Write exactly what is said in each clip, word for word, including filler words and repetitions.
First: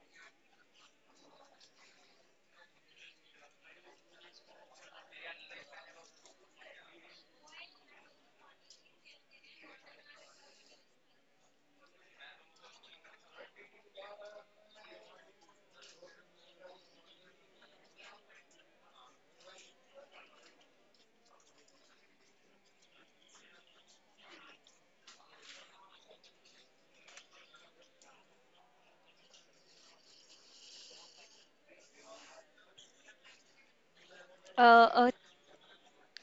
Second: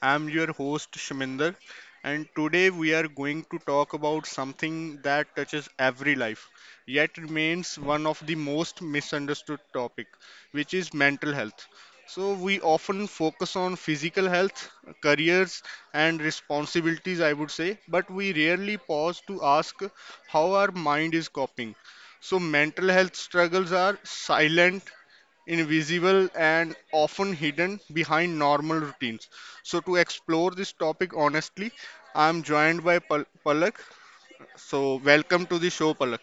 I'm your host Shaminder, and today we are going to talk about something that touches every life, yet remains one of the most misunderstood topic, which is mental health. So we often focus on physical health, careers, and responsibilities, I would say, but we rarely pause to ask how our mind is coping. So mental health struggles are silent invisible and often hidden behind normal routines. So, to explore this topic honestly, I'm joined by Pal- Palak. Uh, So, uh, welcome to the show, Palak.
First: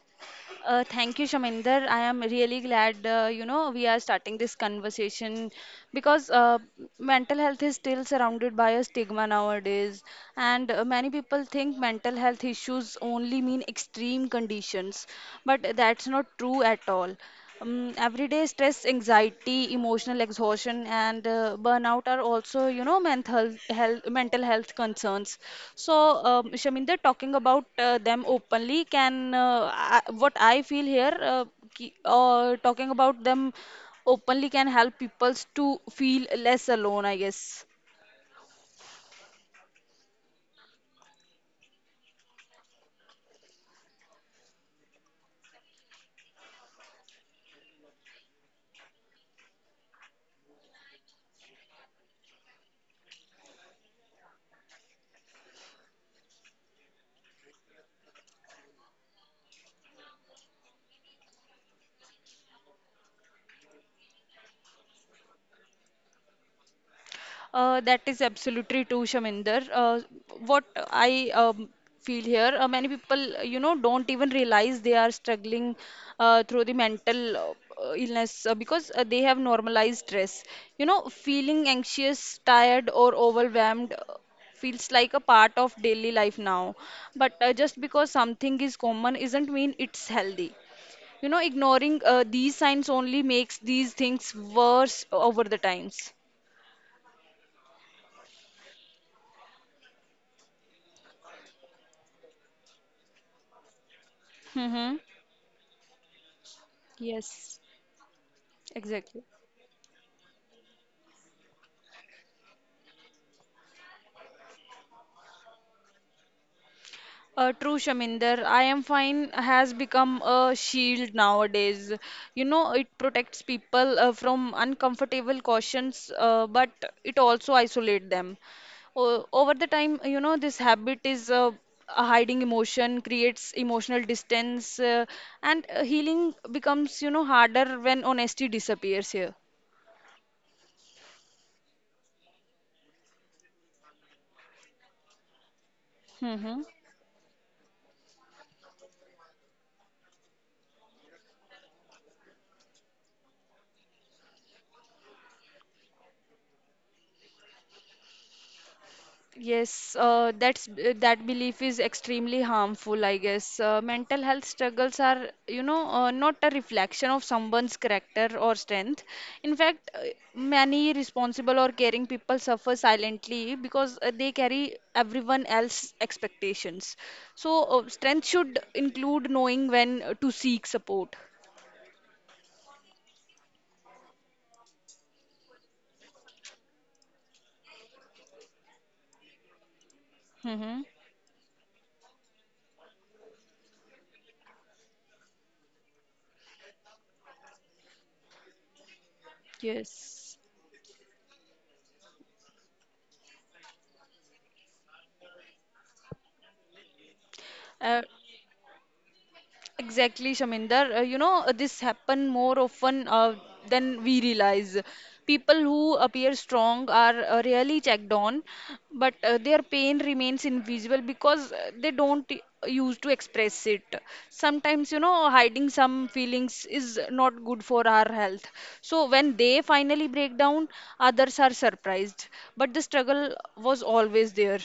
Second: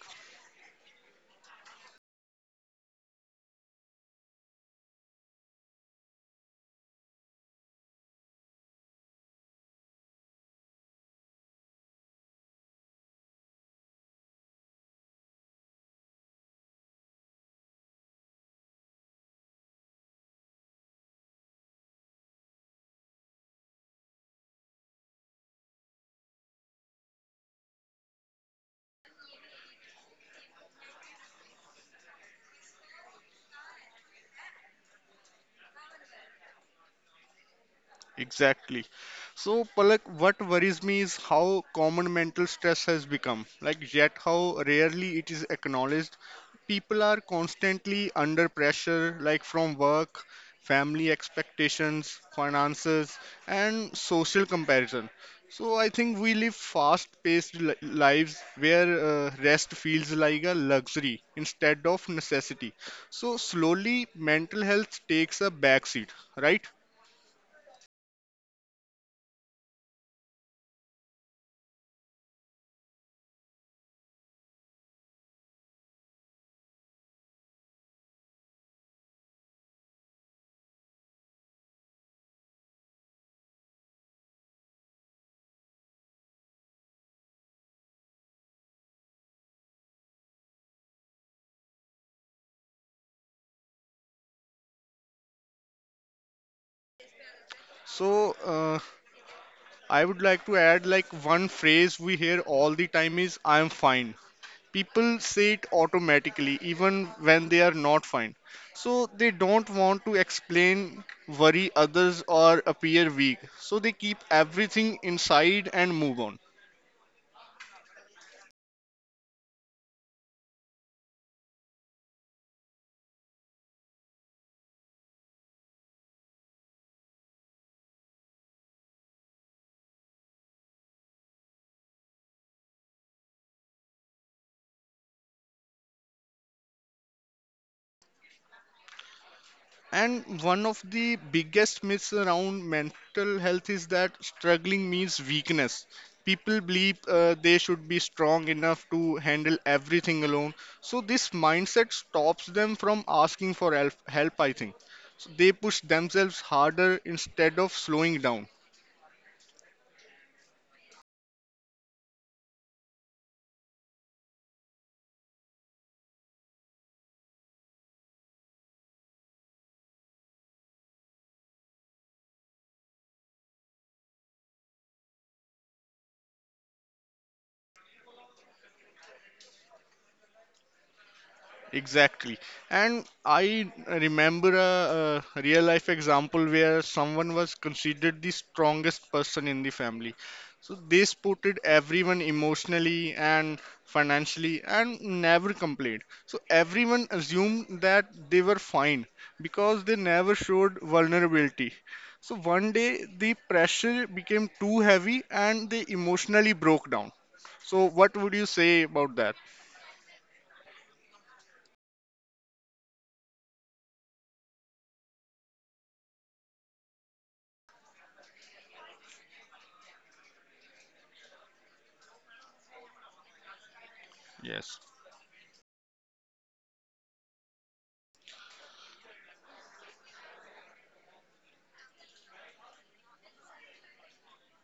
uh, thank you, Shaminder. I am really glad, uh, you know, we are starting this conversation because uh, mental health is still surrounded by a stigma nowadays, and uh, many people think mental health issues only mean extreme conditions, but that's not true at all. Um, everyday stress, anxiety, emotional exhaustion, and uh, burnout are also, you know, mental health, mental health concerns. So, um, Shaminder, talking about uh, them openly can, uh, I, what I feel here, uh, ki, uh, talking about them openly can help people to feel less alone, I guess. Exactly. So, Palak, what worries me is how common mental stress has become, like, yet how rarely it is acknowledged. People are constantly under pressure, like from work, family expectations, finances, and social comparison. So, I think we live fast paced li- lives where uh, rest feels like a luxury instead of necessity. So, slowly, mental health takes a backseat, right? Uh, that is absolutely true, Shaminder. Uh, what I um, feel here, uh, Many people, uh, you know, don't even realize they are struggling uh, through the mental uh, uh, illness uh, because uh, they have normalized stress. You know, feeling anxious, tired, or overwhelmed uh, feels like a part of daily life now. But uh, just because something is common isn't mean it's healthy. You know, ignoring uh, these signs only makes these things worse over the times. So, uh, I would like to add like one phrase we hear all the time is I'm fine. Mm-hmm. People say it automatically even when they Yes, are not fine. So exactly. they don't want to explain, worry others or appear weak. So they keep everything inside and move on. Uh, true, Shaminder. I am fine has become a shield nowadays. You know, it protects people uh, from uncomfortable cautions, uh, but it also isolates them. O- over the time, you know, this habit is uh, a hiding emotion, creates emotional distance, uh, and uh, healing becomes, you know, harder when honesty disappears here. And one of the biggest myths around mental health is that struggling means weakness. Mm-hmm. People believe uh, they should be strong enough to handle everything alone. So this mindset stops them from asking for help, help I think. So they push themselves harder instead of slowing down. Yes, uh, that's uh, that belief is extremely harmful, I guess. Uh, mental health struggles are, you know, uh, not a reflection of someone's character or strength. In fact, uh, many responsible or caring people suffer silently because uh, they carry everyone else's expectations. So, uh, strength should include knowing when uh, to seek support. Exactly. And I remember a, a real life example where someone was considered the strongest person in the family. So Mm-hmm. they supported everyone emotionally and financially and never complained. So everyone assumed that they were fine because they never Yes. showed vulnerability. So one day the pressure became too heavy and they emotionally broke down. So Uh, what would you say about that? Exactly, Shaminder. Uh, you know, uh, this happen more often uh, than we realize. People who appear strong are uh, rarely checked on, but uh, their pain remains invisible because uh, they don't y- use to express it. Yes. Sometimes, you know, hiding some feelings is not good for our health. So when they finally break down, others are surprised. But the struggle was always there.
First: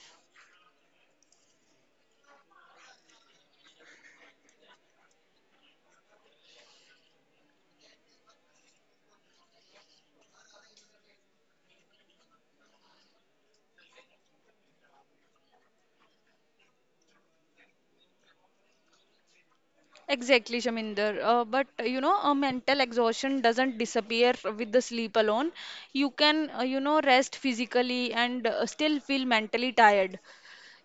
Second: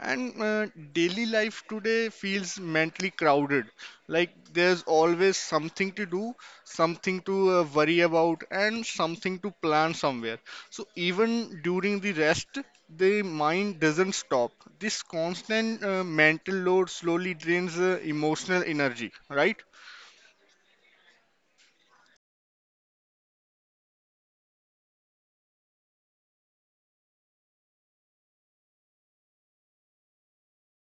And uh, daily life today feels mentally crowded. Like there's always something to do, something to uh, worry about, and something to plan somewhere. So even during the rest, the mind doesn't stop. This constant uh, mental load slowly drains uh, emotional energy, right? Exactly, Shaminder. Uh, but uh, you know, uh, mental exhaustion doesn't disappear with the sleep alone. You can, uh, you know, rest physically and uh, still feel mentally tired.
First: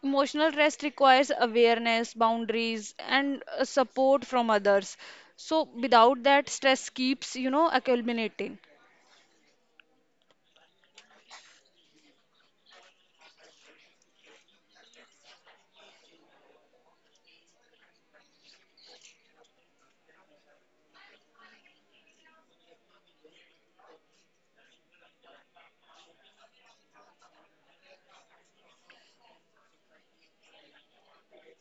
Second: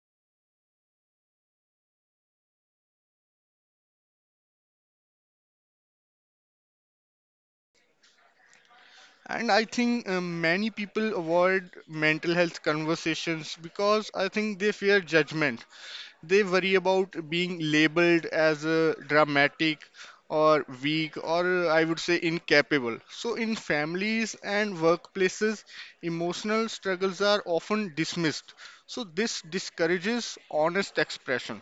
Emotional rest requires awareness, boundaries, and uh, support from others. So without that, stress keeps, you know, accumulating. And I think uh, many people avoid mental health conversations because I think they fear judgment. They worry about being labeled as uh, dramatic or weak or uh, I would say incapable. So, in families and workplaces, emotional struggles are often dismissed. So, this discourages honest expression,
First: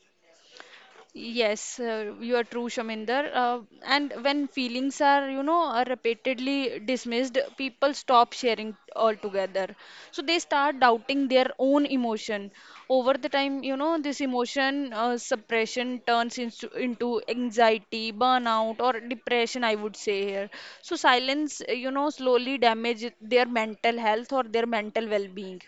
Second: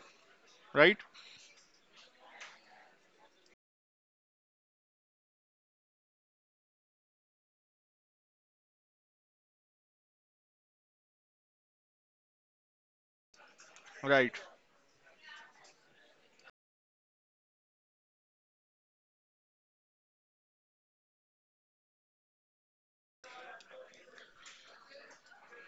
right? Yes, uh, you are true, Shaminder. Uh, and when feelings are, you know, are repeatedly dismissed, people stop sharing altogether. So they start doubting their own emotion. Over the time, you know, this Right. emotion uh, suppression turns into, into anxiety, burnout, or depression, I would say here. So silence, uh, you know, slowly damages their mental health or their mental well-being.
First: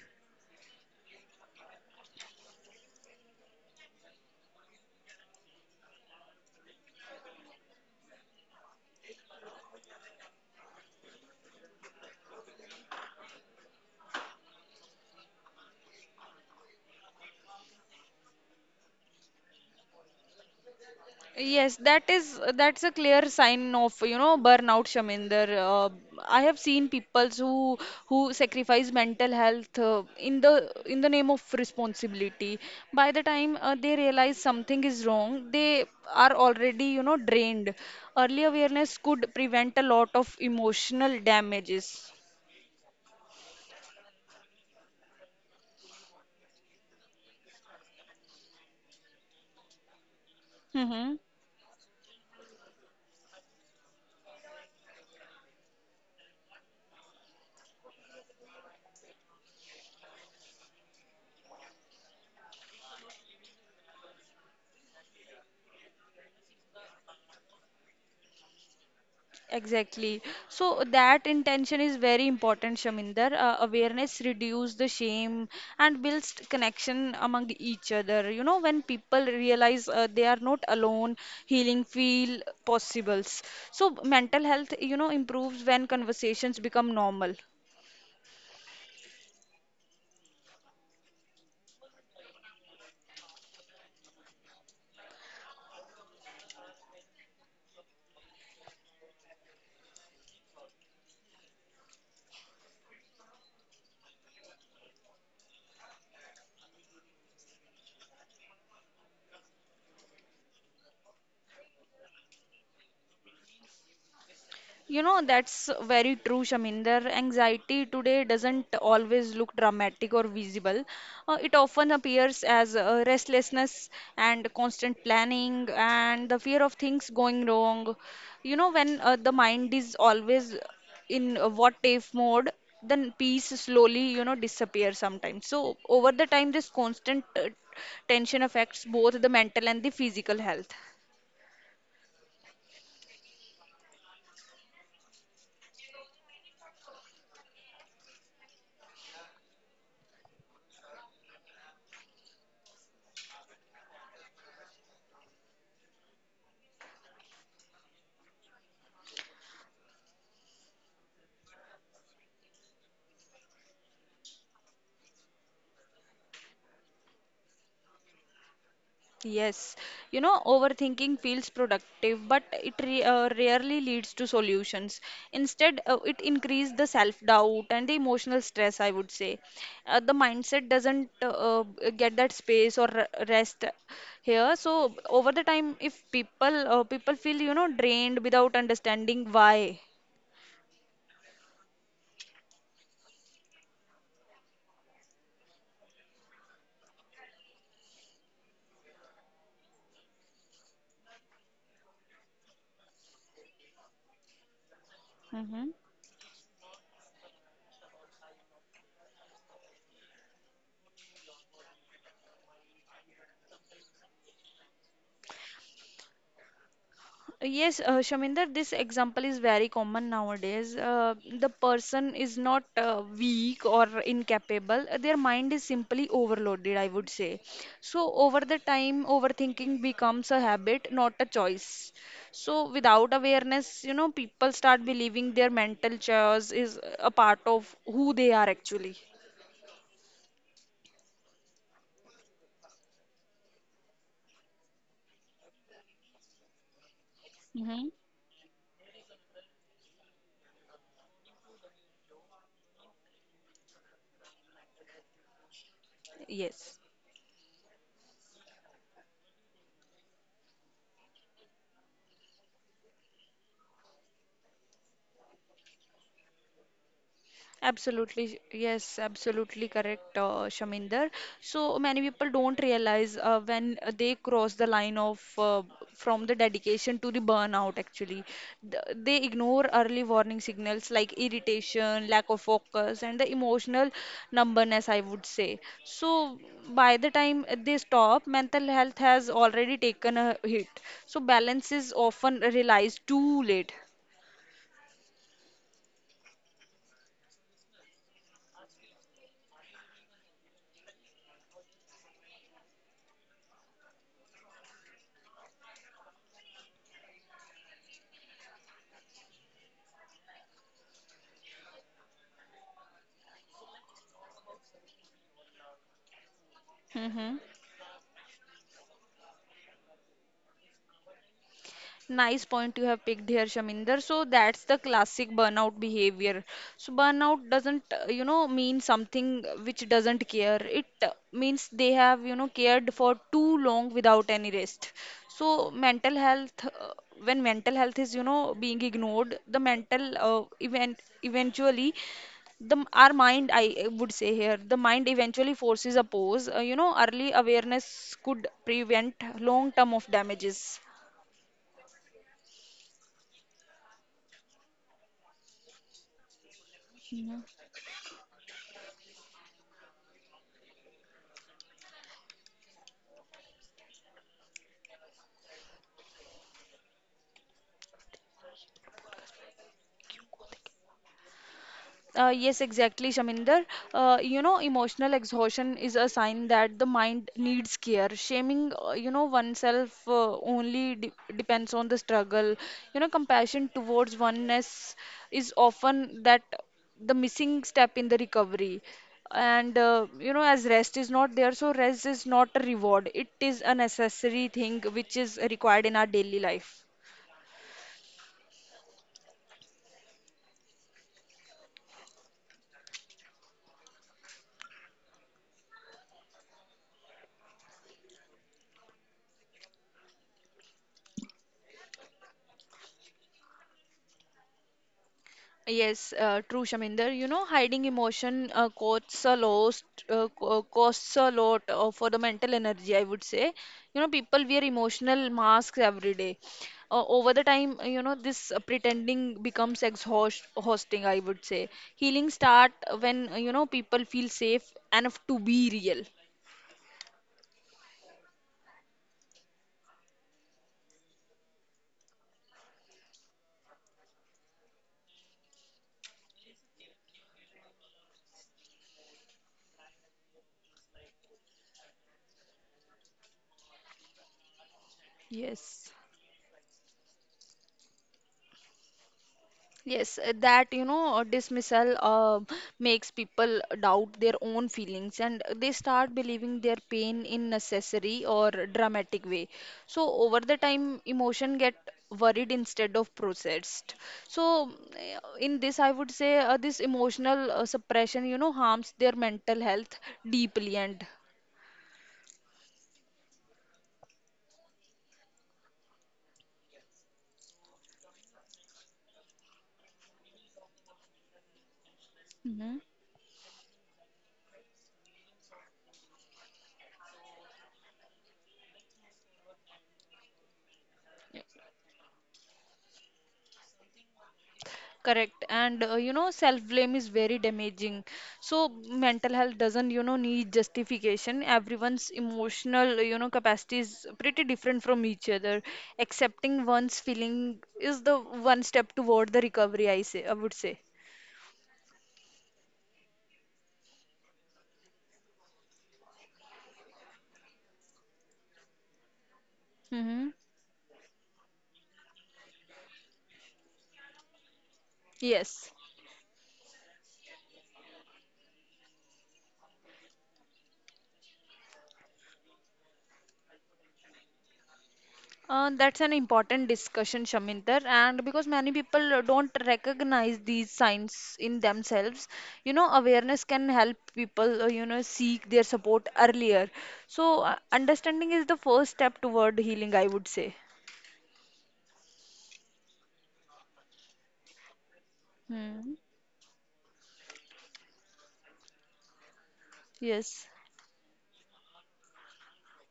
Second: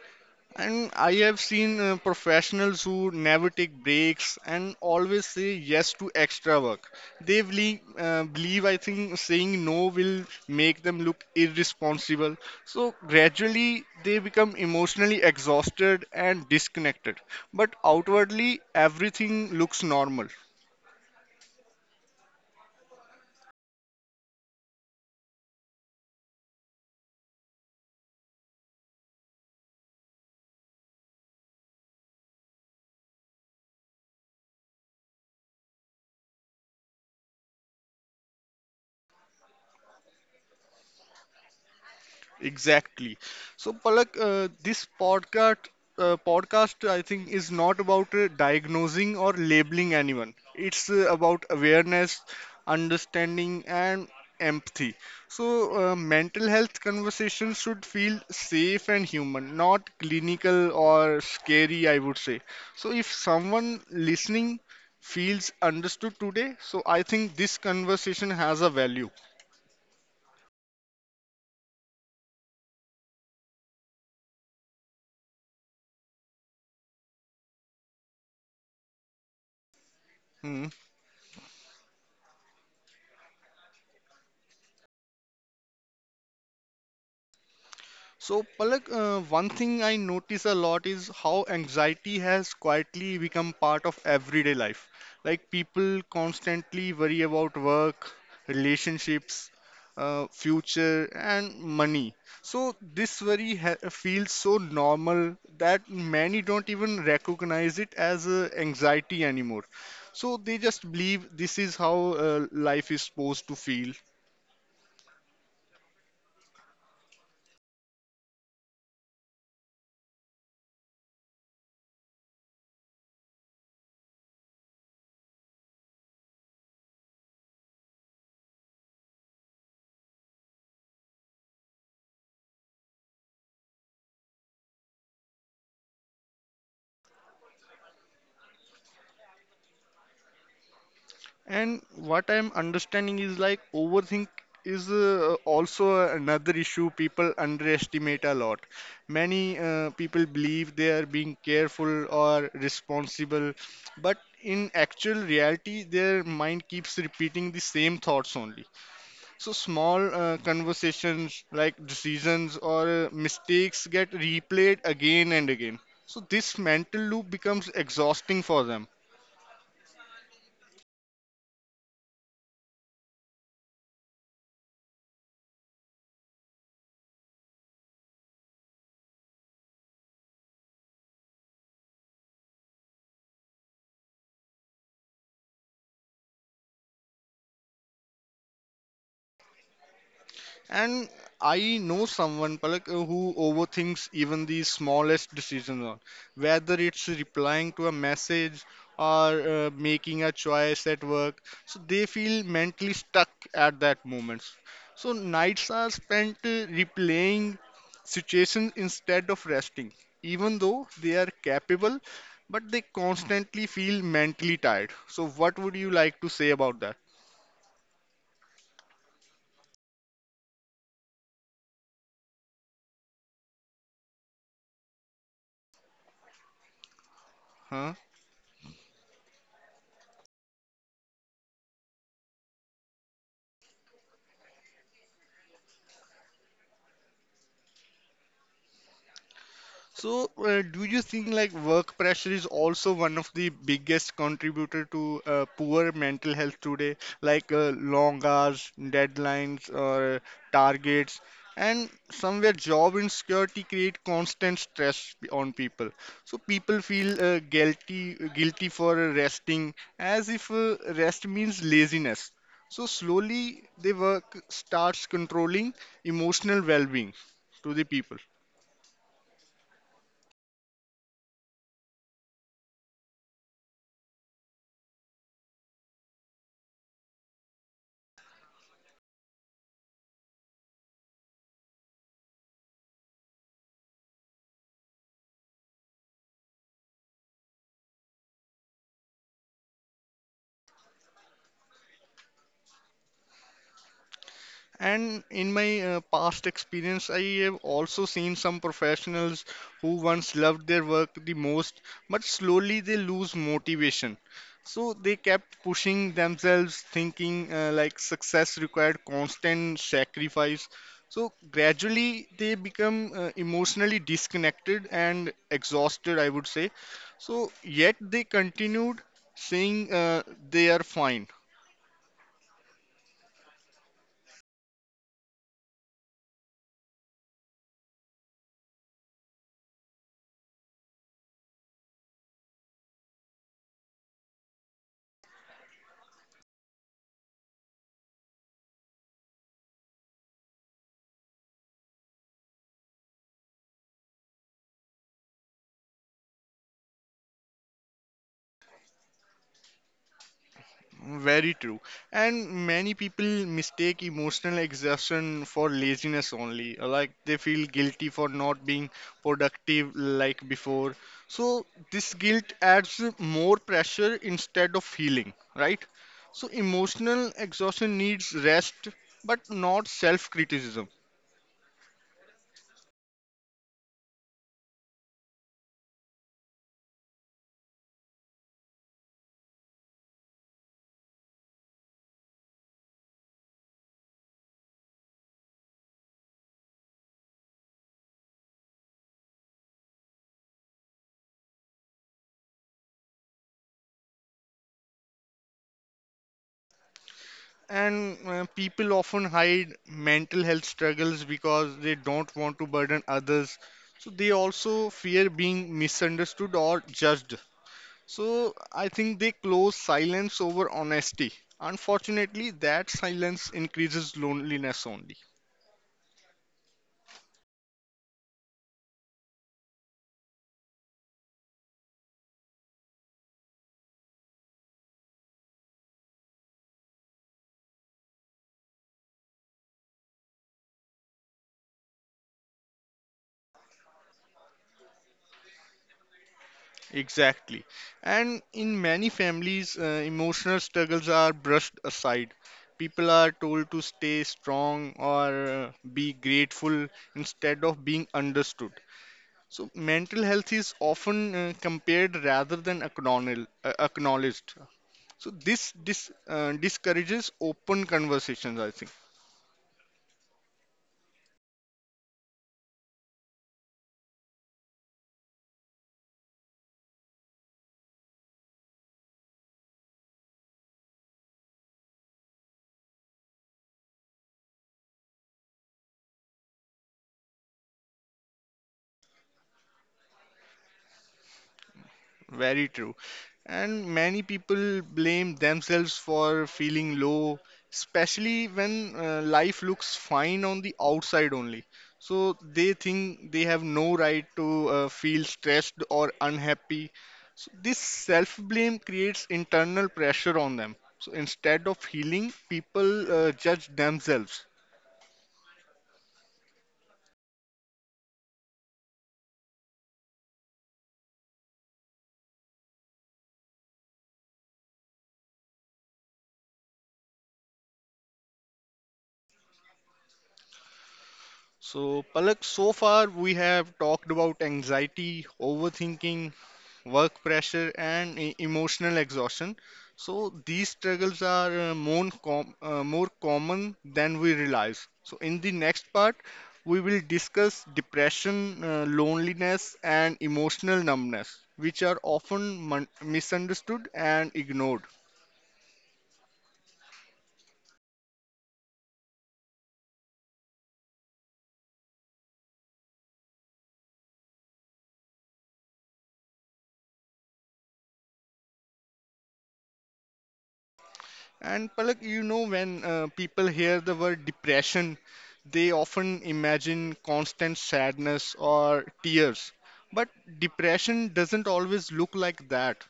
And I have seen uh, professionals who never take breaks and always say yes to extra work. They believe, uh, believe, I think, saying no will make them look irresponsible. So gradually they become emotionally exhausted and disconnected. But outwardly, everything looks normal. Yes, that is that's a clear sign of, you know, burnout, Shaminder. Uh, I have seen people who who sacrifice mental health uh, in the in the name of responsibility. By the time uh, they realize something is wrong, they are already, you know, drained. Early awareness could prevent a lot of emotional damages. Exactly. So, Palak, uh, this podcast, uh, podcast, I think, is not about uh, diagnosing or labeling anyone. It's uh, Mm-hmm. about awareness, understanding, and empathy. So, uh, mental health conversations should feel safe and human, not clinical or scary, I would say. So, if someone listening feels understood today, so I think this conversation has a value. Exactly. So that intention is very important, Shaminder. Uh, awareness reduce the shame and builds connection among each other. You know, when people realize uh, they are not Hmm. alone, healing feel possibles. So mental health, you know, improves when conversations become normal. So, Palak, uh, one thing I notice a lot is how anxiety has quietly become part of everyday life. Like people constantly worry about work, relationships, uh, future, and money. So this worry ha feels so normal that many don't even recognize it as uh, anxiety anymore. So they just believe this is how uh, life is supposed to feel. You know, that's very true, Shaminder. Anxiety today doesn't always look dramatic or visible. Uh, it often appears as uh, restlessness and constant planning and the fear of things going wrong. You know, when uh, the mind is always in a what if mode, then peace slowly, you know, disappears sometimes. So, over the time, this constant uh, tension affects both the mental and the physical health. And what I'm understanding is like overthink is uh, also another issue people underestimate a lot. Many uh, people believe they are being careful or responsible, but in actual reality, their mind keeps repeating the same thoughts only. So small uh, conversations like decisions or uh, mistakes get replayed again and again. So this mental loop becomes exhausting for them. Yes, you know, overthinking feels productive, but it re uh, rarely leads to solutions. Instead, uh, it increases the self-doubt and the emotional stress, I would say. Uh, the mindset doesn't uh, uh, get that space or re- rest here. So over the time, if people uh, people feel, you know, drained without understanding why. And I know someone Palak, uh, who overthinks even the smallest decisions, on whether it's replying to a message or uh, making a choice at work. So they feel mentally stuck at that moment. So Mm-hmm. nights are spent uh, replaying situations instead of resting, even though they are capable, but they constantly feel mentally tired. So what would you like to say about that? Yes, uh, Shaminder, this example is very common nowadays. Uh, the person is not uh, weak or incapable. uh, Their mind is simply overloaded, I would say. Huh? So, over the time, overthinking becomes a habit, not a choice. So, without awareness, you know, people start believing their mental chaos is a part of who they are actually. So, uh, do you think like work pressure is also one of the biggest contributor to uh, poor mental health today? Like uh, Hmm. long hours, deadlines, or targets, and somewhere job insecurity create constant stress p- on people. So Yes. people feel uh, guilty guilty for resting, as if uh, rest means laziness. So slowly, the work starts controlling emotional well-being to the people. Absolutely, yes, absolutely correct, uh, Shaminder. So many people don't realize uh, when uh, they cross the line of uh, from the dedication to the burnout, actually. Th- They ignore early warning signals like irritation, lack of focus, and the emotional numbness, I would say. So by the time they stop, mental health has already taken a hit. So balance is often realized too late. And in my uh, past experience, I have also seen some professionals who once loved their work the most, but slowly they lose motivation. So they kept pushing themselves, thinking uh, like success required constant sacrifice. So gradually they become uh, emotionally disconnected and exhausted, I would say. Mm-hmm. So yet they continued saying uh, they are fine. Nice point you have picked here, Shaminder. So that's the classic burnout behavior. So burnout doesn't, uh, you know, mean something which doesn't care. It uh, means they have, you know, cared for too long without any rest. So mental health, uh, when mental health is, you know, being ignored, the mental uh, event eventually the m- our mind I would say here, the mind eventually forces a pause. Uh, you know, early awareness could prevent long term of damages. Very true. And many people mistake emotional exhaustion for laziness only. Like they feel guilty for not being productive like before. So this guilt adds more pressure instead of healing, right? So emotional exhaustion needs rest, but not self-criticism. Uh, yes, exactly, Shaminder. Uh, you know, emotional exhaustion is a sign that the mind needs care. Shaming, uh, you know, oneself uh, only de depends on the struggle. You know, compassion towards oneness is often that the missing step in the recovery. And uh, you know, as rest is not there, so rest is not a reward. It is a necessary thing which is required in our daily life. And uh, people often hide mental health struggles because they don't want to burden others. So they also fear being misunderstood or judged. So I think they close silence over honesty. Unfortunately, that silence increases loneliness only. Yes, uh, true, Shaminder. You know, hiding emotion uh, costs a lot, uh, co- uh, costs a lot uh, for the mental energy, I would say. You know, people wear emotional masks every day. Uh, over the time, uh, you know, this uh, pretending becomes exhausting, I would say. Healing start when, uh, you know, people feel safe enough to be real. Exactly. And in many families, uh, emotional struggles are brushed aside. People are told to stay strong or uh, be grateful instead of being understood. So mental health is often uh, compared rather than acknowledged. acknowledged. So this Yes. dis, uh, discourages open conversations, I think. Yes, uh, that, you know, uh, dismissal uh, makes people doubt their own feelings and they start believing their pain in necessary or dramatic way. So over the time, emotion get worried instead of processed. So uh, in this, I would say uh, this emotional uh, suppression, you know, harms their mental health deeply and Very true. And many people blame themselves for feeling low, especially when uh, life looks fine on the outside only. So they Hmm. think they have no right to uh, feel stressed or unhappy. So this self blame creates internal pressure on them. So instead of healing, people uh, judge themselves. Correct. And uh, you know, self-blame is very damaging. So mental health doesn't, you know, need justification. Everyone's emotional, you know, capacity is pretty different from each other. Accepting one's feeling is the one step toward the recovery, I say, I would say. So, Palak, so far we have talked about anxiety, overthinking, work pressure, and e- emotional exhaustion. Mm-hmm. So, these struggles are uh, more, com- uh, more common than we realize. So, in the Yes. next part, we will discuss depression, uh, loneliness, and emotional numbness, which are often mon- misunderstood and ignored. Uh, that's an important discussion, Shaminder, and because many people uh, don't recognize these signs in themselves, you know, awareness can help people, uh, you know, seek their support earlier. So, uh, understanding is the first step toward healing, I would say. And Palak, you know, when uh, people hear the word depression, they Hmm. often imagine constant sadness or tears. But Yes. depression doesn't always look like that.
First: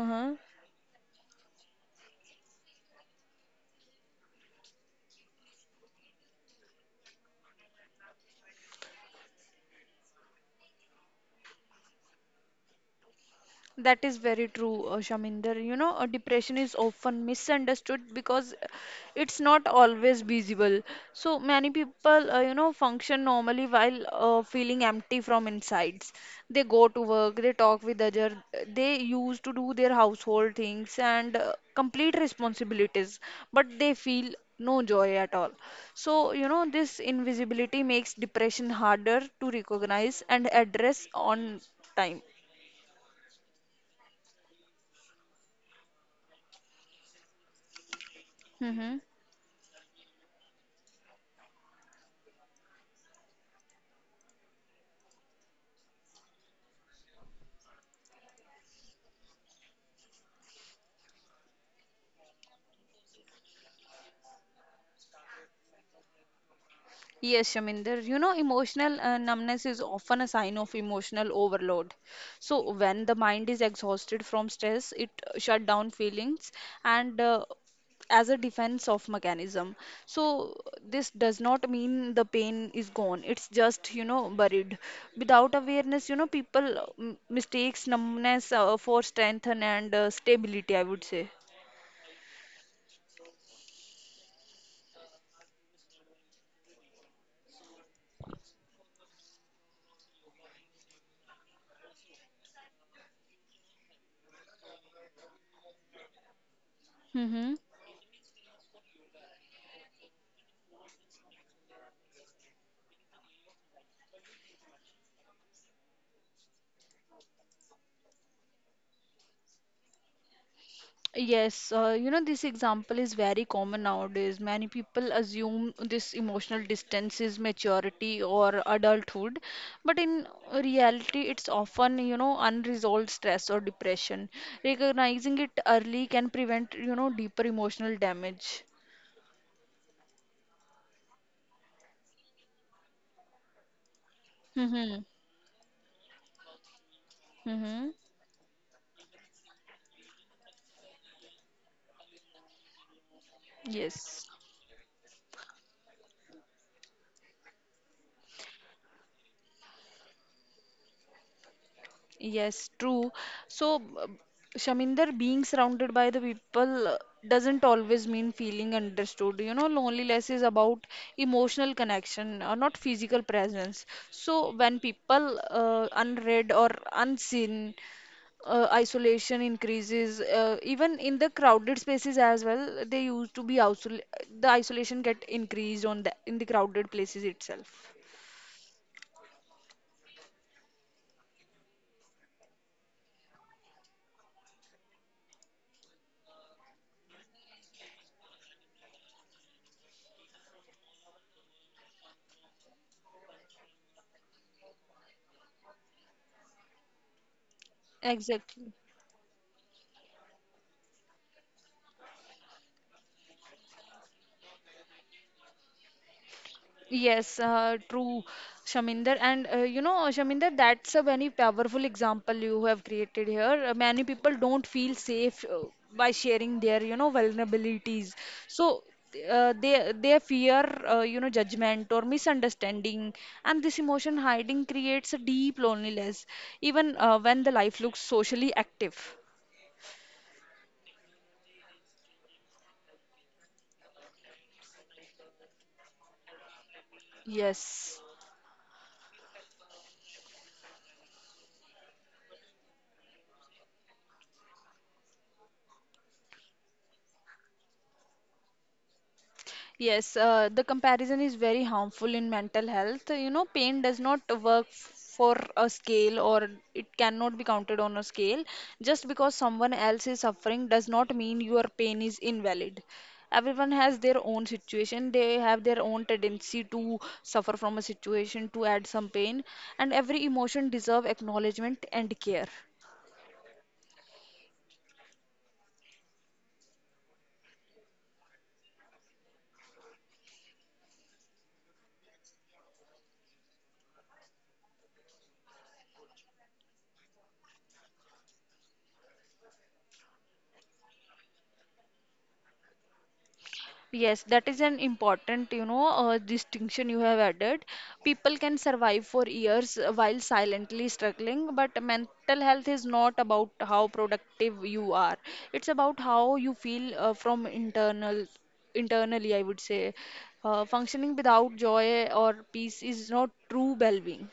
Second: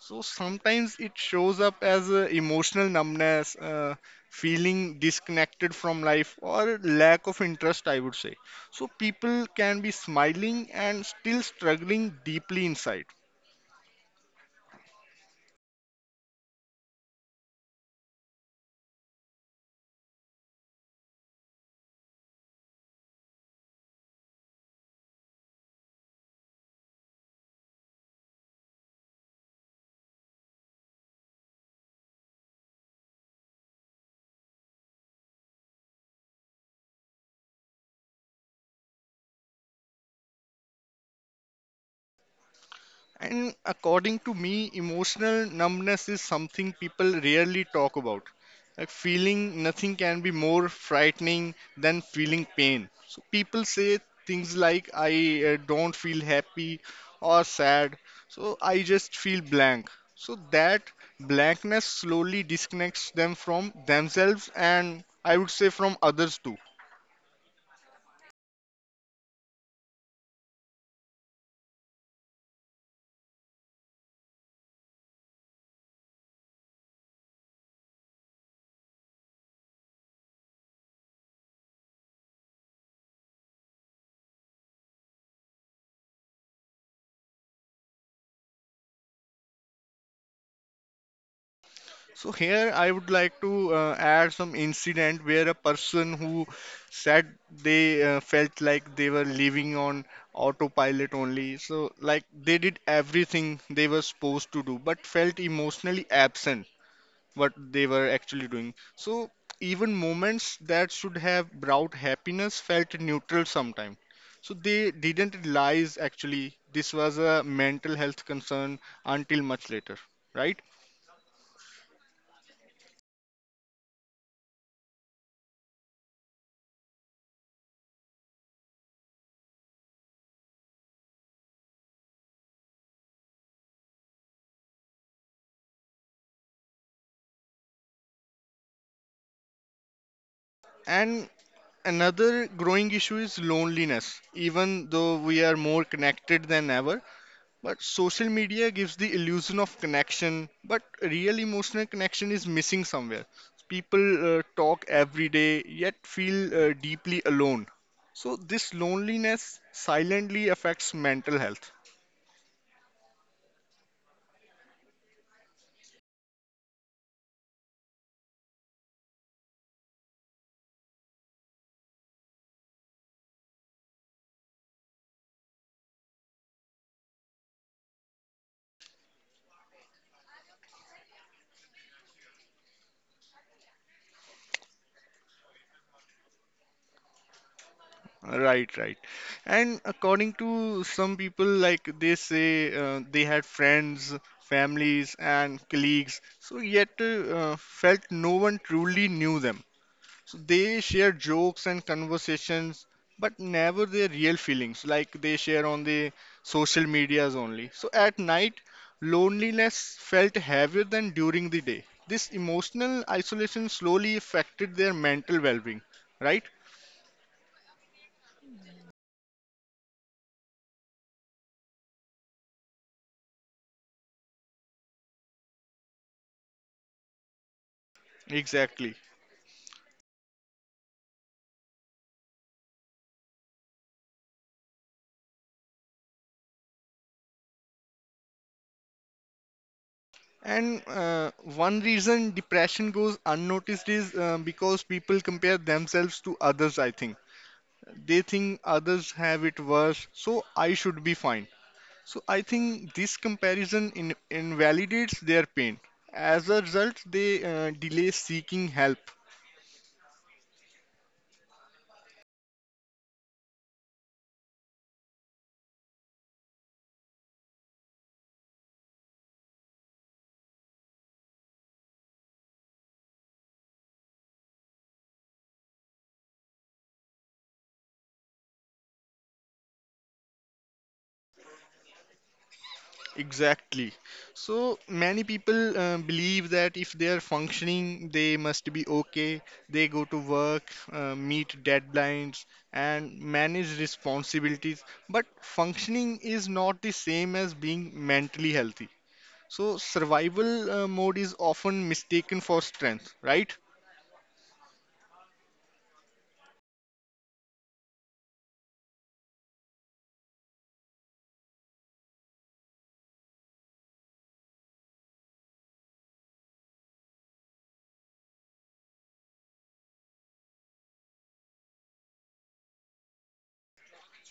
So sometimes it shows up as uh, emotional numbness, uh, feeling disconnected from life, or lack of interest, I would say. So people can be smiling and still struggling deeply inside. That is very true, uh, Shaminder. You know, uh, depression is often misunderstood because it's not always visible. So many people, uh, you know, function normally while uh, feeling empty from insides. They go to work, they talk with others, they used to do their household things and uh, complete responsibilities, but they feel no joy at all. So, you know, this invisibility makes depression harder to recognize and address on time. And according to me, emotional numbness is something people rarely talk about. Like Mm-hmm. feeling nothing can be more frightening than feeling pain. So people say things like, I uh, don't feel happy or sad, so I just feel blank. So that blankness slowly disconnects them from themselves and I would say from others too. Yes, Shaminder, you know, emotional uh, numbness is often a sign of emotional overload. So, when the mind is exhausted from stress, it uh, shut down feelings and uh, as a defense of mechanism. So, this does not mean the pain is gone. It's just, you know, buried. Without awareness, you know, people uh, m- mistakes numbness uh, for strength and uh, stability, I would say. So here I would like to uh, add some incident where a person who said they uh, felt like they were living on autopilot only. So like they did everything they were supposed to do, but felt emotionally absent what Mm-hmm. they were actually doing. So even moments that should have brought happiness felt neutral sometimes. So they didn't realize actually this was a mental health concern until much later, right? Yes, uh, you know, this example is very common nowadays. Many people assume this emotional distance is maturity or adulthood, but in reality, it's often, you know, unresolved stress or depression. Recognizing it early can prevent, you know, deeper emotional damage. And another growing issue is loneliness. Even Mm-hmm. though we are more connected than ever, but Mm-hmm. social media gives the illusion of connection, but real emotional connection is missing somewhere. Yes. People uh, talk every day, yet feel uh, deeply alone. So, this loneliness silently affects mental health. Yes, true. So, b- Shaminder, being surrounded by the people uh, doesn't always mean feeling understood. You know, loneliness is about emotional connection, uh, not physical presence. So, when people uh, unread or unseen, uh, isolation increases. Uh, even in the crowded spaces as well, they used to be isol the isolation get increased on the in the crowded places itself. Right, right. And according to some people, like they say, uh, they had friends, families, and colleagues, so yet uh, uh, felt no one truly knew them. So they share jokes and conversations, but never their real feelings, like they share on the social medias only. So at night, Exactly. loneliness felt heavier than during the day. This emotional isolation slowly affected their mental well-being, right? Yes, uh, true, Shaminder. And uh, you know, Shaminder, that's a very powerful example you have created here. Uh, many people don't feel safe uh, by sharing their, you know, vulnerabilities. So Exactly. uh, they they fear, uh, you know, judgment or misunderstanding, and this emotion hiding creates a deep loneliness, even uh, when the life looks socially active. And uh, one reason depression goes unnoticed is uh, because people compare themselves to others, I think. Yes. They think others have it worse, so I should be fine. So I think this comparison in invalidates their pain. As a result, they uh, delay seeking help. Yes, uh, the comparison is very harmful in mental health. You know, pain does not work f- for a scale or it cannot be counted on a scale. Just because someone else is suffering does not mean your pain is invalid. Everyone has their own situation, they have their own tendency to suffer from a situation, to add some pain, and every emotion deserve acknowledgement and care. Exactly. So many people uh, believe that if they are functioning, they must be okay. They go to work, uh, meet deadlines, and manage responsibilities. But functioning is not the same as being mentally healthy. So survival uh, mode is often mistaken for strength, right? Yes, that is an important, you know, uh, distinction you have added. People can survive for years uh, while silently struggling, but mental health is not about how productive you are. It's about how you feel uh, from internal, internally, I would say. Uh, functioning without joy or peace is not true well-being.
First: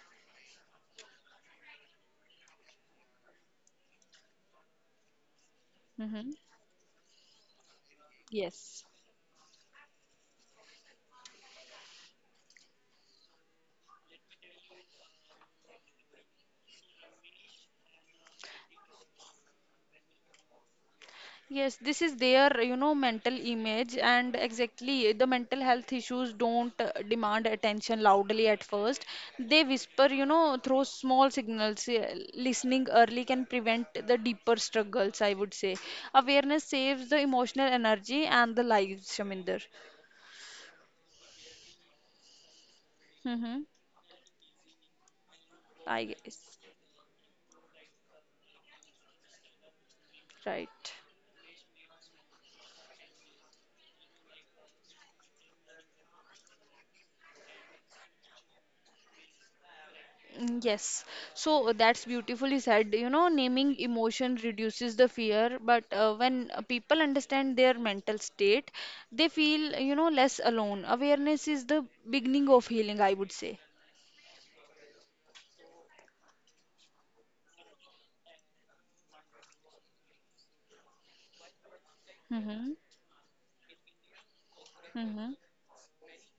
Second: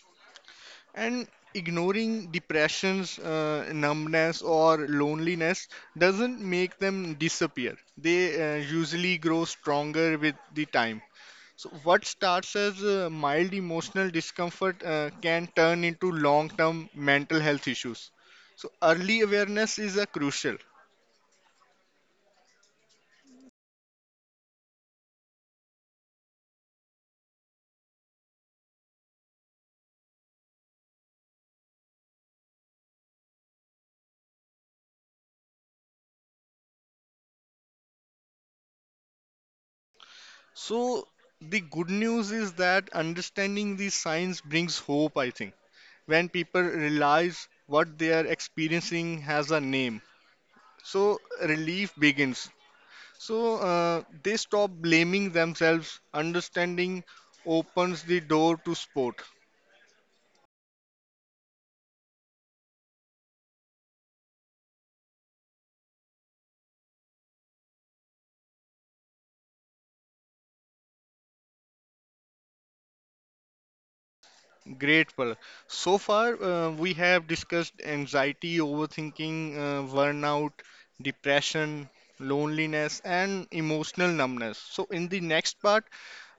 And ignoring depressions, uh, numbness, or loneliness Hmm. doesn't make them disappear. They uh, Yes. usually grow stronger with the time. So, what starts as uh, mild emotional discomfort uh, can turn into long term mental health issues. So, early awareness is uh, crucial. Yes, this is their, you know, mental image, and exactly the mental health issues don't uh, demand attention loudly at first. They whisper, you know, through small signals. Yeah, listening early can prevent the deeper struggles, I would say. Awareness saves the emotional energy and the lives, Shaminder. So, the good news is that Mm-hmm. understanding these signs brings hope, I think. I When guess. people realize what they are experiencing has a name, Right. so relief begins. So uh, they stop blaming themselves. Understanding opens the door to sport. Mm, yes, so uh, that's beautifully said. You know, naming emotion reduces the fear, but uh, when uh, people understand their mental state, they feel, you know, less alone. Awareness is the beginning of healing, I would say. Great, Palak. So far, uh, we have discussed anxiety, overthinking, uh, burnout, depression, Mm-hmm. loneliness, and emotional numbness. So, in the Mm-hmm. next part,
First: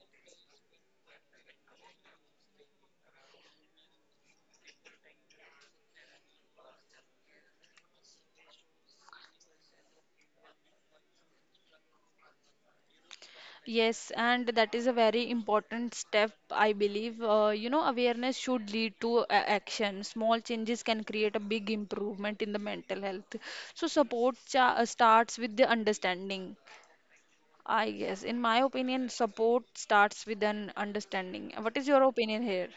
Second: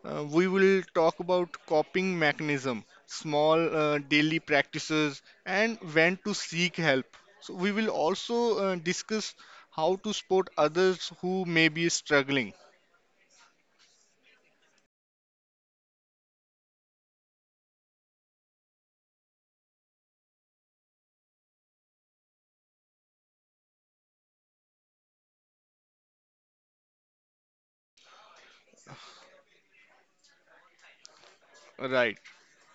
uh, we will talk about coping mechanism, small uh, daily practices, and when to seek help. So, we will also uh, discuss how to support others who may be struggling. Yes, and that is a very important step, I believe. Uh, you know, awareness should lead to a- action. Small changes can create a big improvement in the mental health. So, support cha uh, starts with the understanding. I guess, in my opinion, support starts with an understanding. What is your Right. opinion here?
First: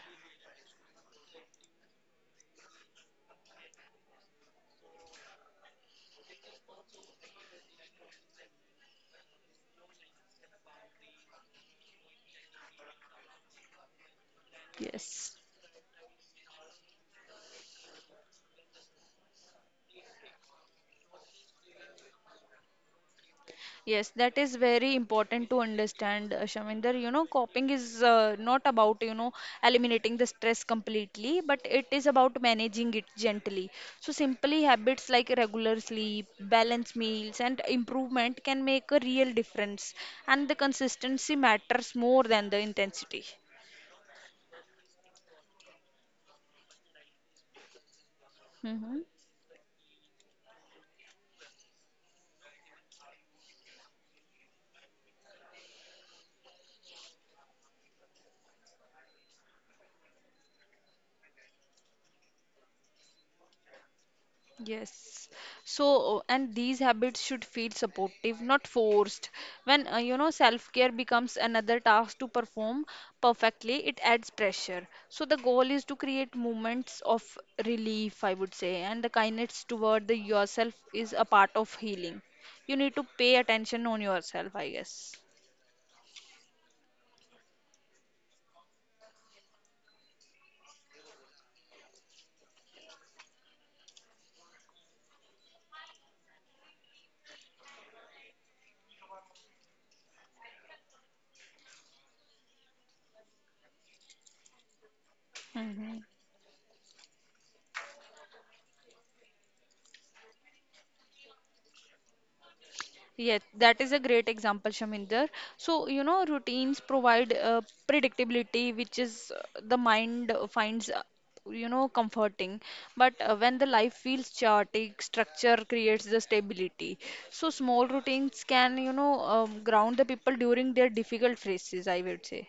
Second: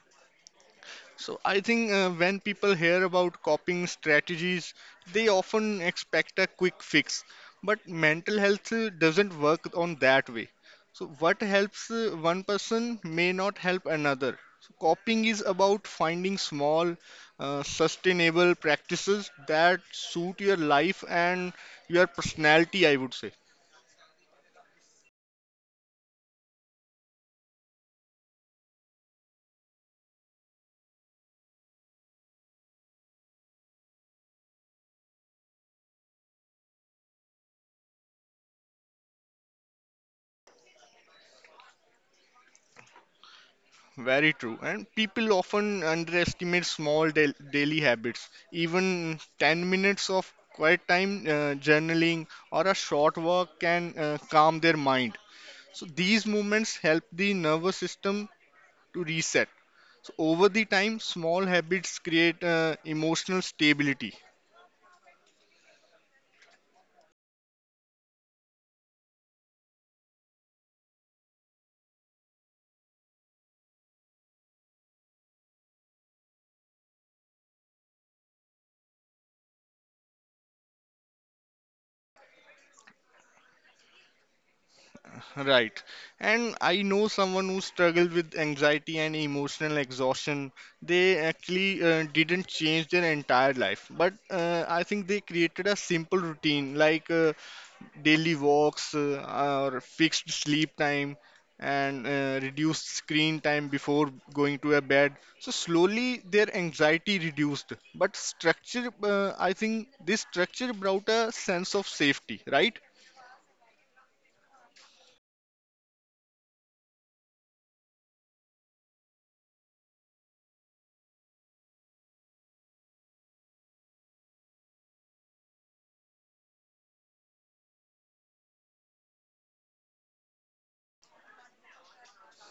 So I think uh, when people hear about coping strategies, they often expect a quick fix. But mental health uh, doesn't work on that way. So what helps uh, one person may not help another. So coping Yes. is about finding small, uh, sustainable practices that suit your life and your personality, I would say. Yes, that is very important to understand, uh, Shaminder. You know, coping is uh, not about, you know, eliminating the stress completely, but it is about managing it gently. So, simply habits like regular sleep, balanced meals, and improvement can make a real difference. And the consistency matters more than the intensity. Very true. And people often underestimate small da- daily habits. Mm-hmm. Even ten minutes of quiet time, uh, journaling, or a short walk can uh, calm their mind. So these movements help the nervous system to reset. So over the time, small habits create uh, emotional stability. Yes. So, uh, and these habits should feel supportive, not forced. When, uh, you know, self-care becomes another task to perform perfectly, it adds pressure. So, the goal is to create moments of relief, I would say, and the kindness toward the yourself is a part of healing. You need to pay attention on yourself, I guess. Right. And I know someone who struggled with anxiety and emotional exhaustion. They actually uh, didn't change their entire life, but uh, I think they created a simple routine like uh, daily walks uh, or fixed sleep time and uh, reduced screen time before going to a bed. So Hmm. slowly their anxiety reduced. But structure, uh, I think this structure brought a sense of safety, right? Yes, that is a great example, Shaminder. So, you know, routines provide uh, predictability, which is uh, the mind uh, finds, uh, you know, comforting. But uh, when the life feels chaotic, structure creates the stability. So, small routines can, you know, um, ground the people during their difficult phases, I would say.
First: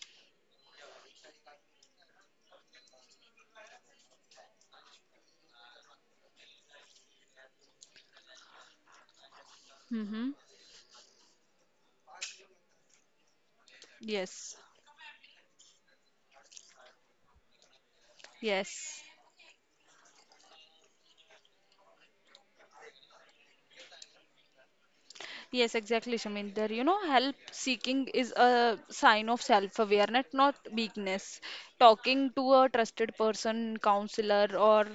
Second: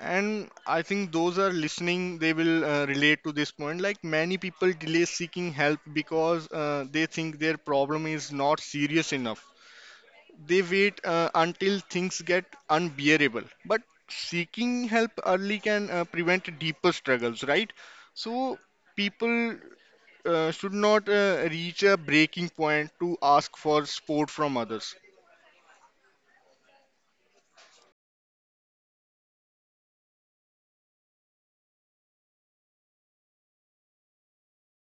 And I think those are listening, they will uh, relate to this point. Like many people delay seeking help because uh, they think their problem is not serious enough. Mm-hmm. They wait uh, until things get unbearable. But Yes. seeking help early can uh, prevent deeper struggles, right? So Yes. people uh, should not uh, reach a breaking point to ask for support from others. Yes, exactly, Shaminder. You know, help seeking is a sign of self-awareness, not weakness. Talking to a trusted person, counselor, or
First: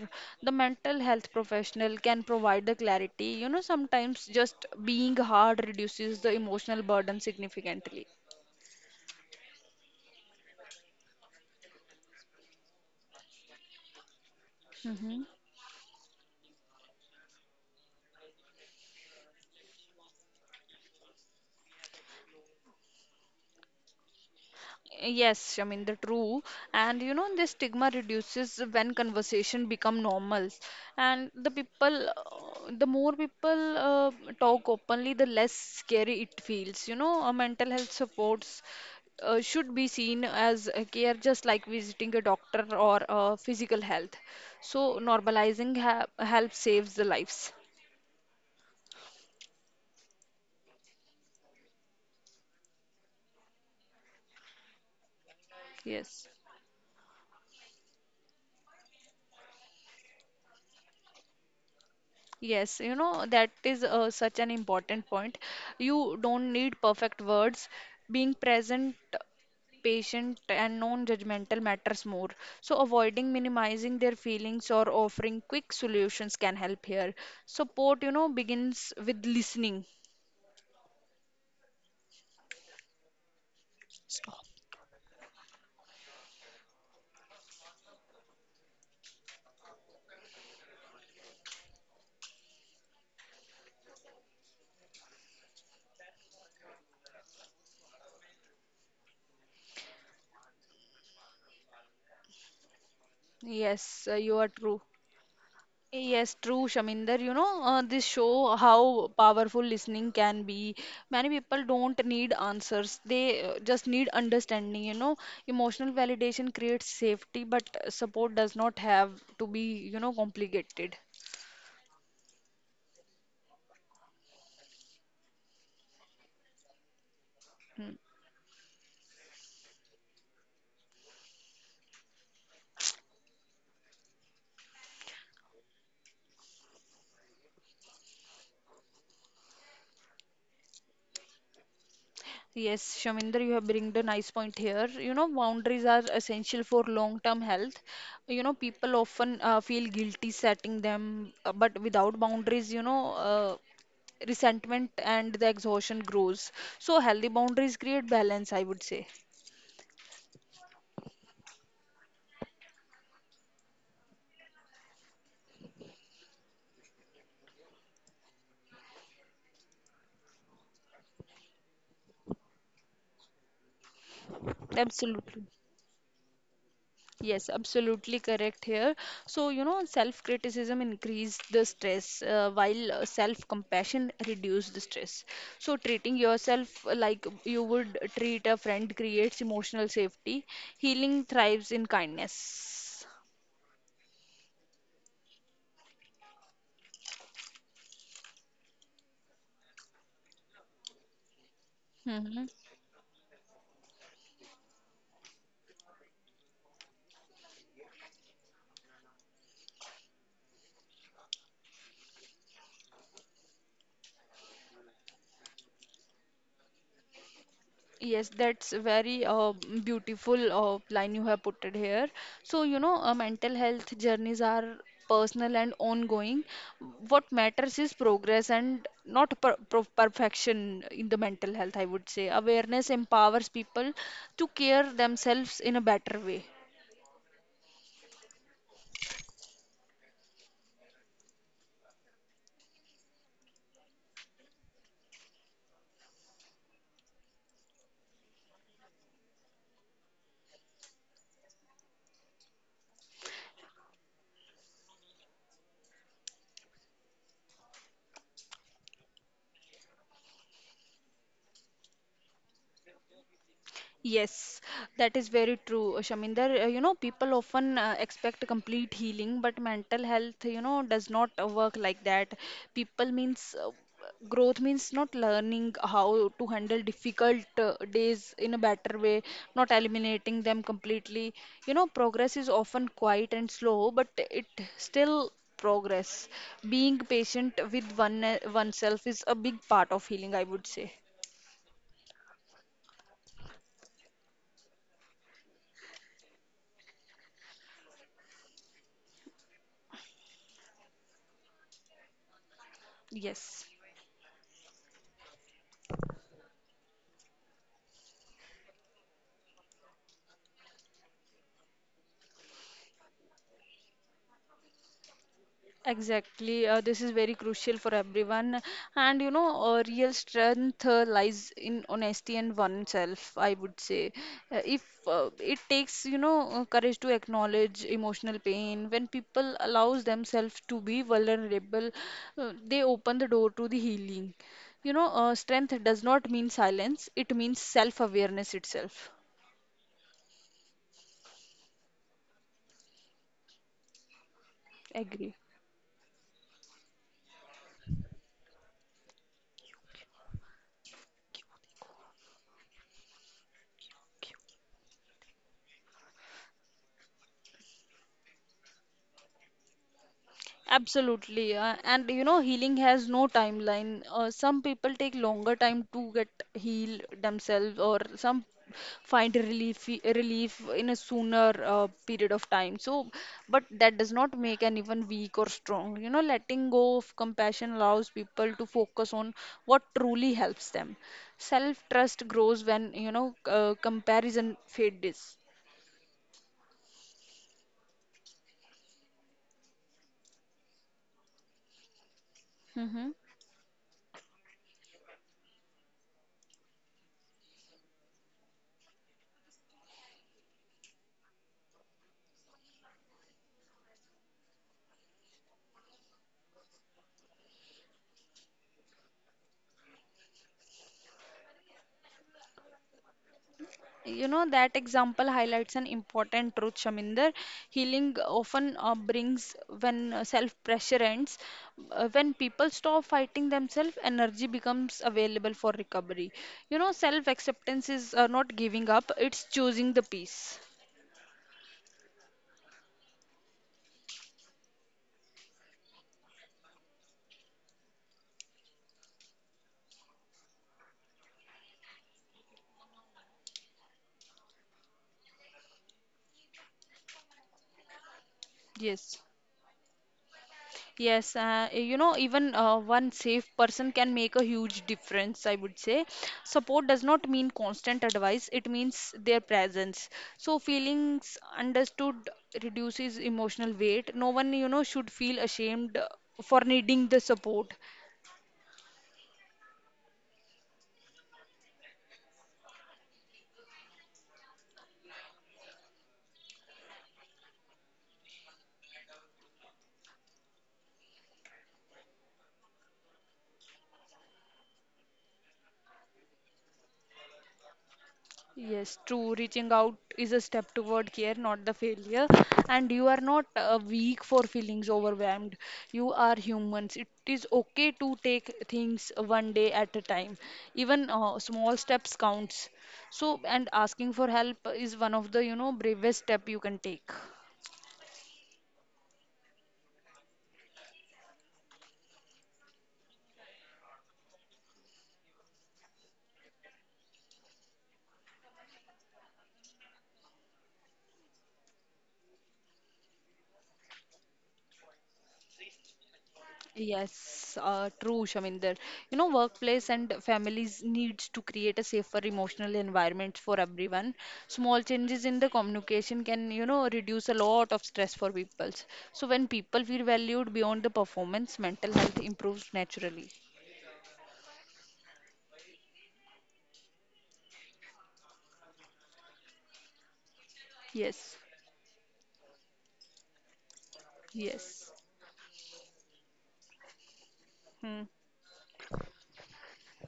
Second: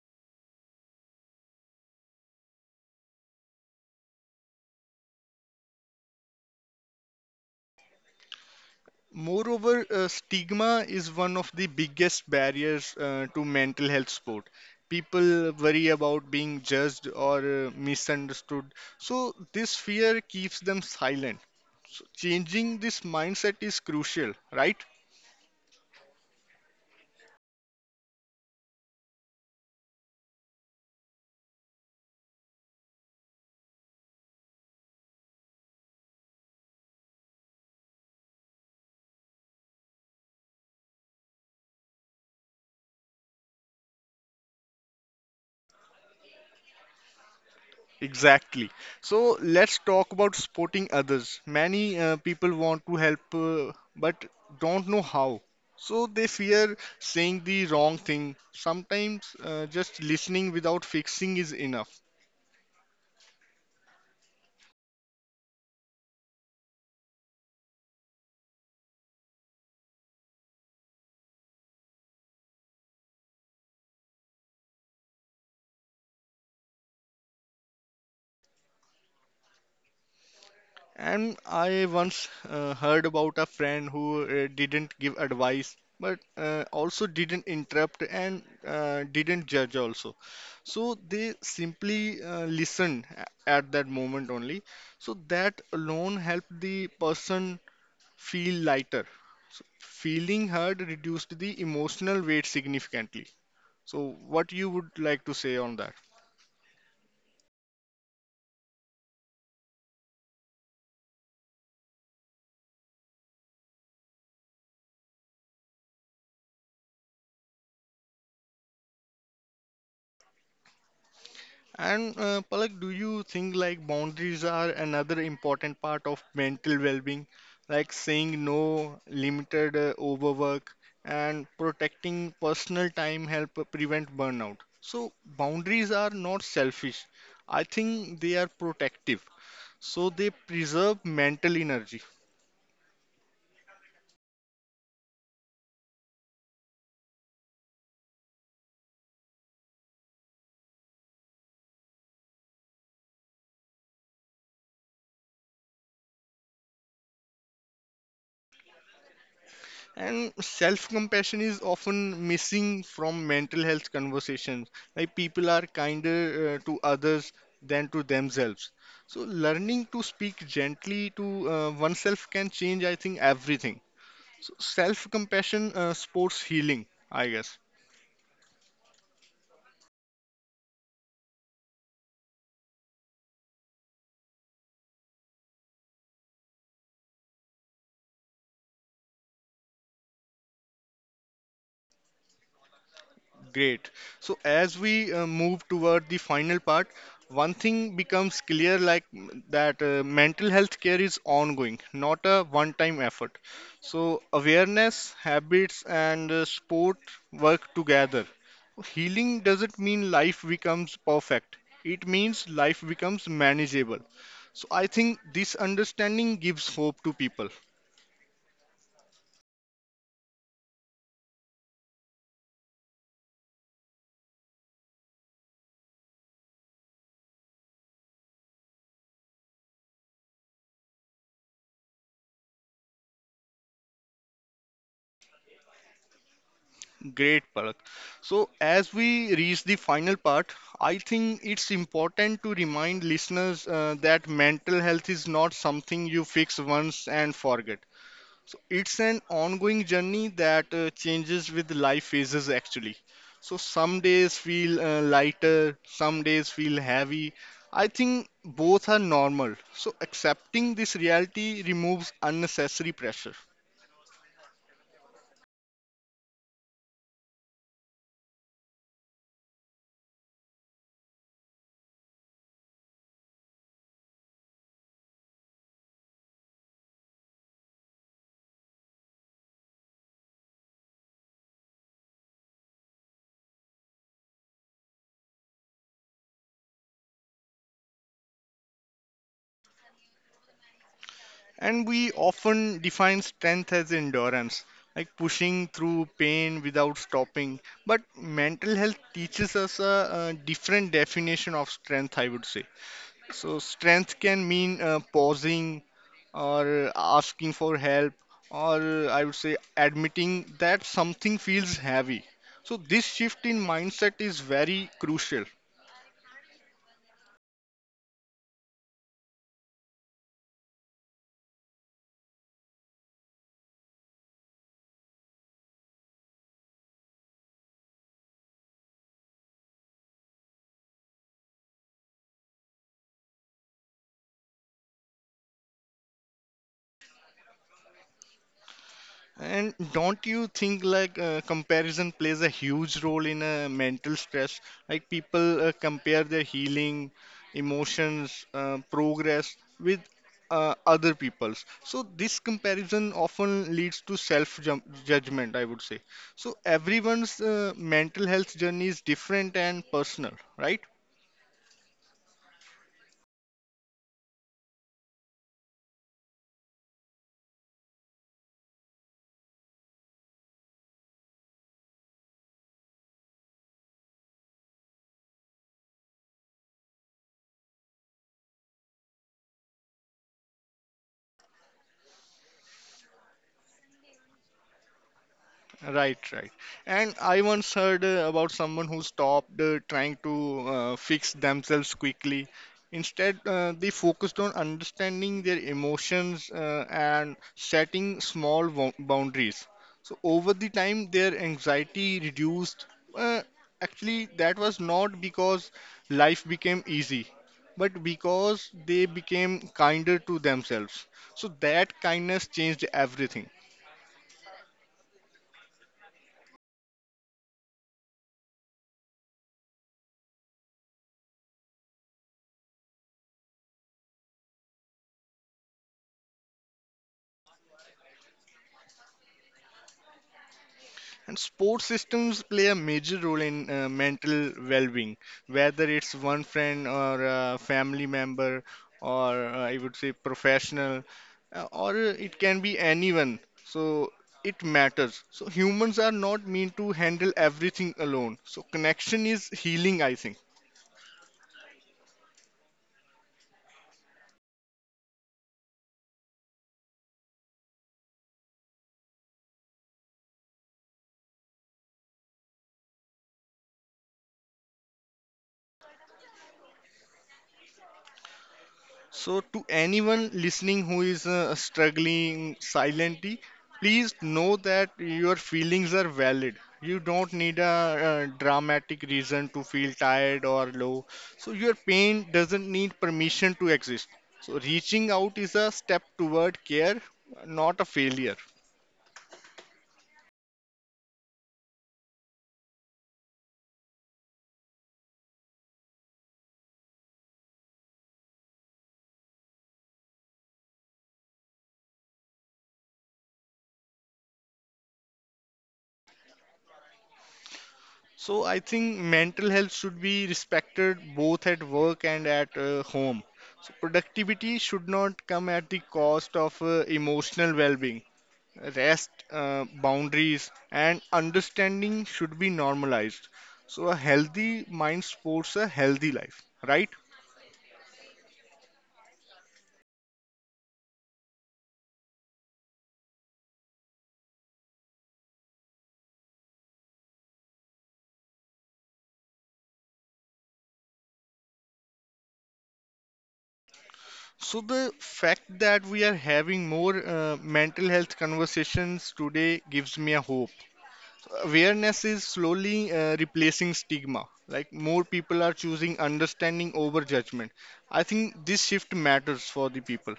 the mental health professional can provide the clarity. You know, sometimes just being hard reduces the emotional burden significantly. Moreover, uh, stigma is one of the biggest barriers uh, to mental health support. Hmm. People worry about being judged or uh, misunderstood, so this fear keeps them silent. So changing this mindset is crucial, right? Yes, I mean the true, and you know this stigma reduces when conversation become normal, and the people, uh, the more people uh, talk openly, the less scary it feels. You know, uh, mental health supports uh, should be seen as a care, just like visiting a doctor or uh, physical health. So normalizing ha help saves the lives. Exactly. So let's talk about supporting others. Many uh, people want to help uh, but don't know how. So they Yes. fear saying the wrong thing. Sometimes uh, just listening without fixing is enough. Yes, you know, that is uh, such an important point. You don't need perfect words. Being present, patient, and non-judgmental matters more. So, avoiding minimizing their feelings or offering quick solutions can help here. Support, you know, begins with listening. And I once uh, heard about a friend who uh, Stop. didn't give advice, but uh, also didn't interrupt and uh, didn't judge also. So they simply uh, listened a- at that moment only. So that alone helped the person feel lighter. So feeling heard reduced the emotional weight significantly. Yes, So uh, you what are you true. would like to say on that? Yes, true, Shaminder. You know, uh, this show how powerful listening can be. Many people don't need answers; they uh, just need understanding. You know, emotional validation creates safety, but uh, support does not have to be, you know, complicated. And uh, Palak, do you think like boundaries are another important part of mental well-being, like Hmm. saying no, limited uh, overwork, and protecting personal time help prevent burnout. So boundaries are not selfish. I think they are protective. So they preserve mental energy. Yes, Shaminder, you have bring the nice point here. You know, boundaries are essential for long-term health. You know, people often uh, feel guilty setting them, uh, but without boundaries, you know, uh, resentment and the exhaustion grows. So healthy boundaries create balance, I would say. And self compassion is often missing from mental health conversations. Like people are kinder uh, to others than to themselves. So, learning to speak gently to uh, oneself can change, I think, everything. So, self Absolutely. compassion uh, sports healing, I Yes, guess. absolutely correct here. So, you know, self-criticism increase the stress, uh, while uh, self-compassion reduce the stress. So, treating yourself like you would treat a friend creates emotional safety. Healing thrives in kindness. Great. So as we uh, move toward the final part, one thing becomes clear like m- that uh, mental health care is ongoing, not a Mm-hmm. one-time effort. So awareness, habits, and uh, sport work together. Healing doesn't mean life becomes perfect. It means life becomes manageable. So I think this understanding gives hope to people. Yes, that's very uh, beautiful uh, line you have put it here. So, you know, uh, mental health journeys are personal and ongoing. What matters is progress and not per per perfection in the mental health, I would say. Awareness empowers people to care themselves in a better way. Great, Palak. So, as we reach the final part, I think it's important to remind listeners uh, that mental health is not something you fix once and forget. So, it's an ongoing journey that uh, changes with life phases actually. So, some days feel uh, lighter, some days feel heavy. I think both are normal. So, accepting this reality removes unnecessary pressure. Yes, that is very true, Shaminder. Uh, You know, people often uh, expect complete healing, but mental health, you know, does not uh, work like that. People means uh, growth means not learning how to handle difficult uh, days in a better way, not eliminating them completely. You know, progress is often quiet and slow, but it still progress. Being patient with one uh, oneself is a big part of healing, I would say. And we often define strength as endurance, like pushing through pain without stopping. But mental health teaches us a, a different definition of strength, I would say. So, Yes. strength can mean uh, pausing or asking for help, or I would say admitting that something feels heavy. So, this shift in mindset is very crucial. Exactly. Uh, this is very crucial for everyone. And you know, uh, real strength uh, lies in honesty and oneself, I would say. Uh, if uh, it takes, you know, uh, courage to acknowledge emotional pain, when people allows themselves to be vulnerable, uh, they open the door to the healing. You know, uh, strength does not mean silence, it means self-awareness itself. And don't you think like uh, comparison plays a huge role in uh, mental stress? Like Agree. people uh, compare their healing, emotions, uh, progress with uh, other people's. So this comparison often leads to self-judgment, I would say. So everyone's uh, mental health journey is different and personal, right? Absolutely. Uh, and you know, healing has no timeline. Uh, some people take longer time to get heal themselves, or some find relief relief in a sooner uh, period of time. So, but that does not make anyone weak or strong. You know, letting go of compassion allows people to focus on what truly helps them. Self-trust grows when, you know, uh, comparison fades. Right, right. And I once heard uh, about someone who stopped uh, trying to uh, fix themselves quickly. Mm-hmm. Instead, uh, they focused on understanding their emotions uh, and setting small bou- boundaries. So, over the time, their anxiety reduced. Uh, actually, that was not because life became easy, but because they became kinder to themselves. So, that kindness changed everything. You know, that example highlights an important truth, Shaminder. Healing often uh, brings when uh, self pressure ends. Uh, when people stop fighting themselves, energy becomes available for recovery. You know, self acceptance is uh, not giving up, it's choosing the peace. And sports systems play a major role in uh, mental well-being, whether it's one friend or a family member, or uh, I would say professional, uh, or it can be anyone. So it matters. So humans are not meant to handle everything alone. So Yes. connection is healing, I think. Yes, uh, you know, even uh, one safe person can make a huge difference, I would say. Support does not mean constant advice, it means their presence. So, feelings understood reduces emotional weight. No one, you know, should feel ashamed uh, for needing the support. So, to anyone listening who is uh, struggling silently, please know that your feelings are valid. You don't need a, uh dramatic reason to feel tired or low. So, your pain doesn't need permission to exist. So, reaching out is a step toward care, not a failure. Yes, true. Reaching out is a step toward care, not the failure. And you are not uh, weak for feelings overwhelmed. You are humans. It is okay to take things one day at a time. Even uh, small steps counts. So, and asking for help is one of the, you know, bravest step you can take. So, I think mental health should be respected both at work and at uh, home. So, productivity should not come at the cost of uh, emotional well being. Rest, uh, boundaries, and understanding should be normalized. So, a healthy mind supports a healthy life, right? Yes, uh, true, Shaminder. You know, workplace and families needs to create a safer emotional environment for everyone. Small changes in the communication can, you know, reduce a lot of stress for people. So when people feel valued beyond the performance, mental health improves naturally. So, the fact that we are having more uh, mental health conversations today gives me a hope. Yes, Awareness is slowly uh, replacing stigma. Like, yes. more people are choosing understanding over judgment. I Hmm. think this shift matters for the people.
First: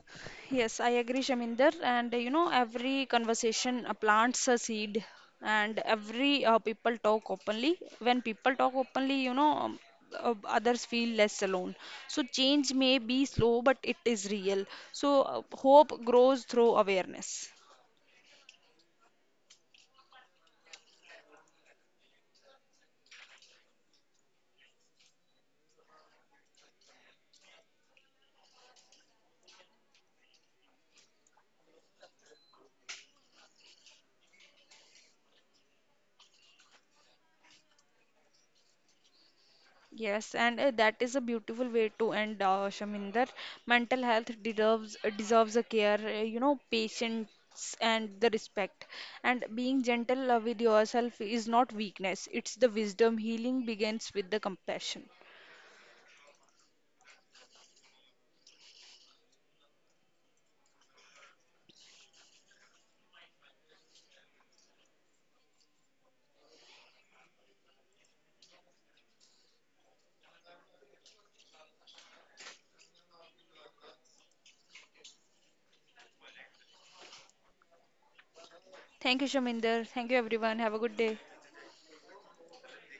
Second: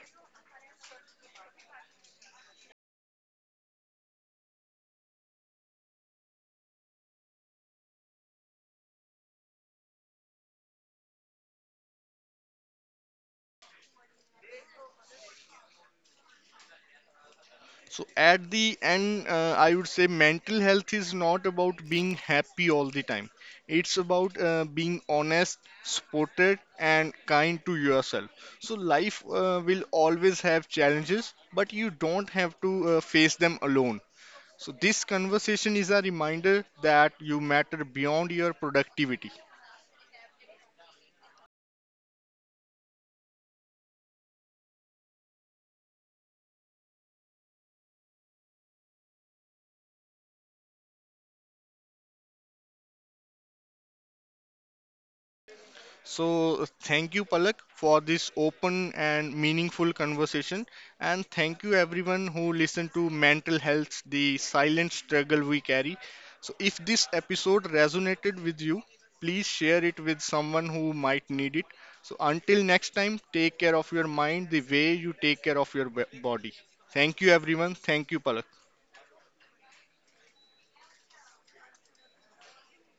Yes, I agree, Shaminder. And uh, you know, every conversation uh, plants a seed, and every uh, people talk openly. When people talk openly, you know, um, uh, others feel less alone. So change may be slow, but it is real. So uh, hope grows through awareness. So at the end, uh, I would say mental health is not about being happy all the time. It's about uh, being honest, supported, and kind to yourself. So life uh, will always have challenges, but you don't have to uh, face them alone. So this conversation is a reminder that you matter beyond your productivity. Yes, and uh, that is a beautiful way to end, uh, Shaminder. Mental health deserves deserves a care, uh, you know, patience and the respect. And being gentle uh, with yourself is not weakness; it's the wisdom. Healing begins with the compassion. So, uh, thank you, Palak, for this open and meaningful conversation. And thank you, everyone who listened to Mental Health, the silent struggle we carry. So, if this episode resonated with you, please share it with someone who might need it. So, until next time, take care of your mind the way you take care of your b- body. Thank you, everyone. Thank you, Palak. Thank you, Shaminder. Thank you, everyone. Have a good day.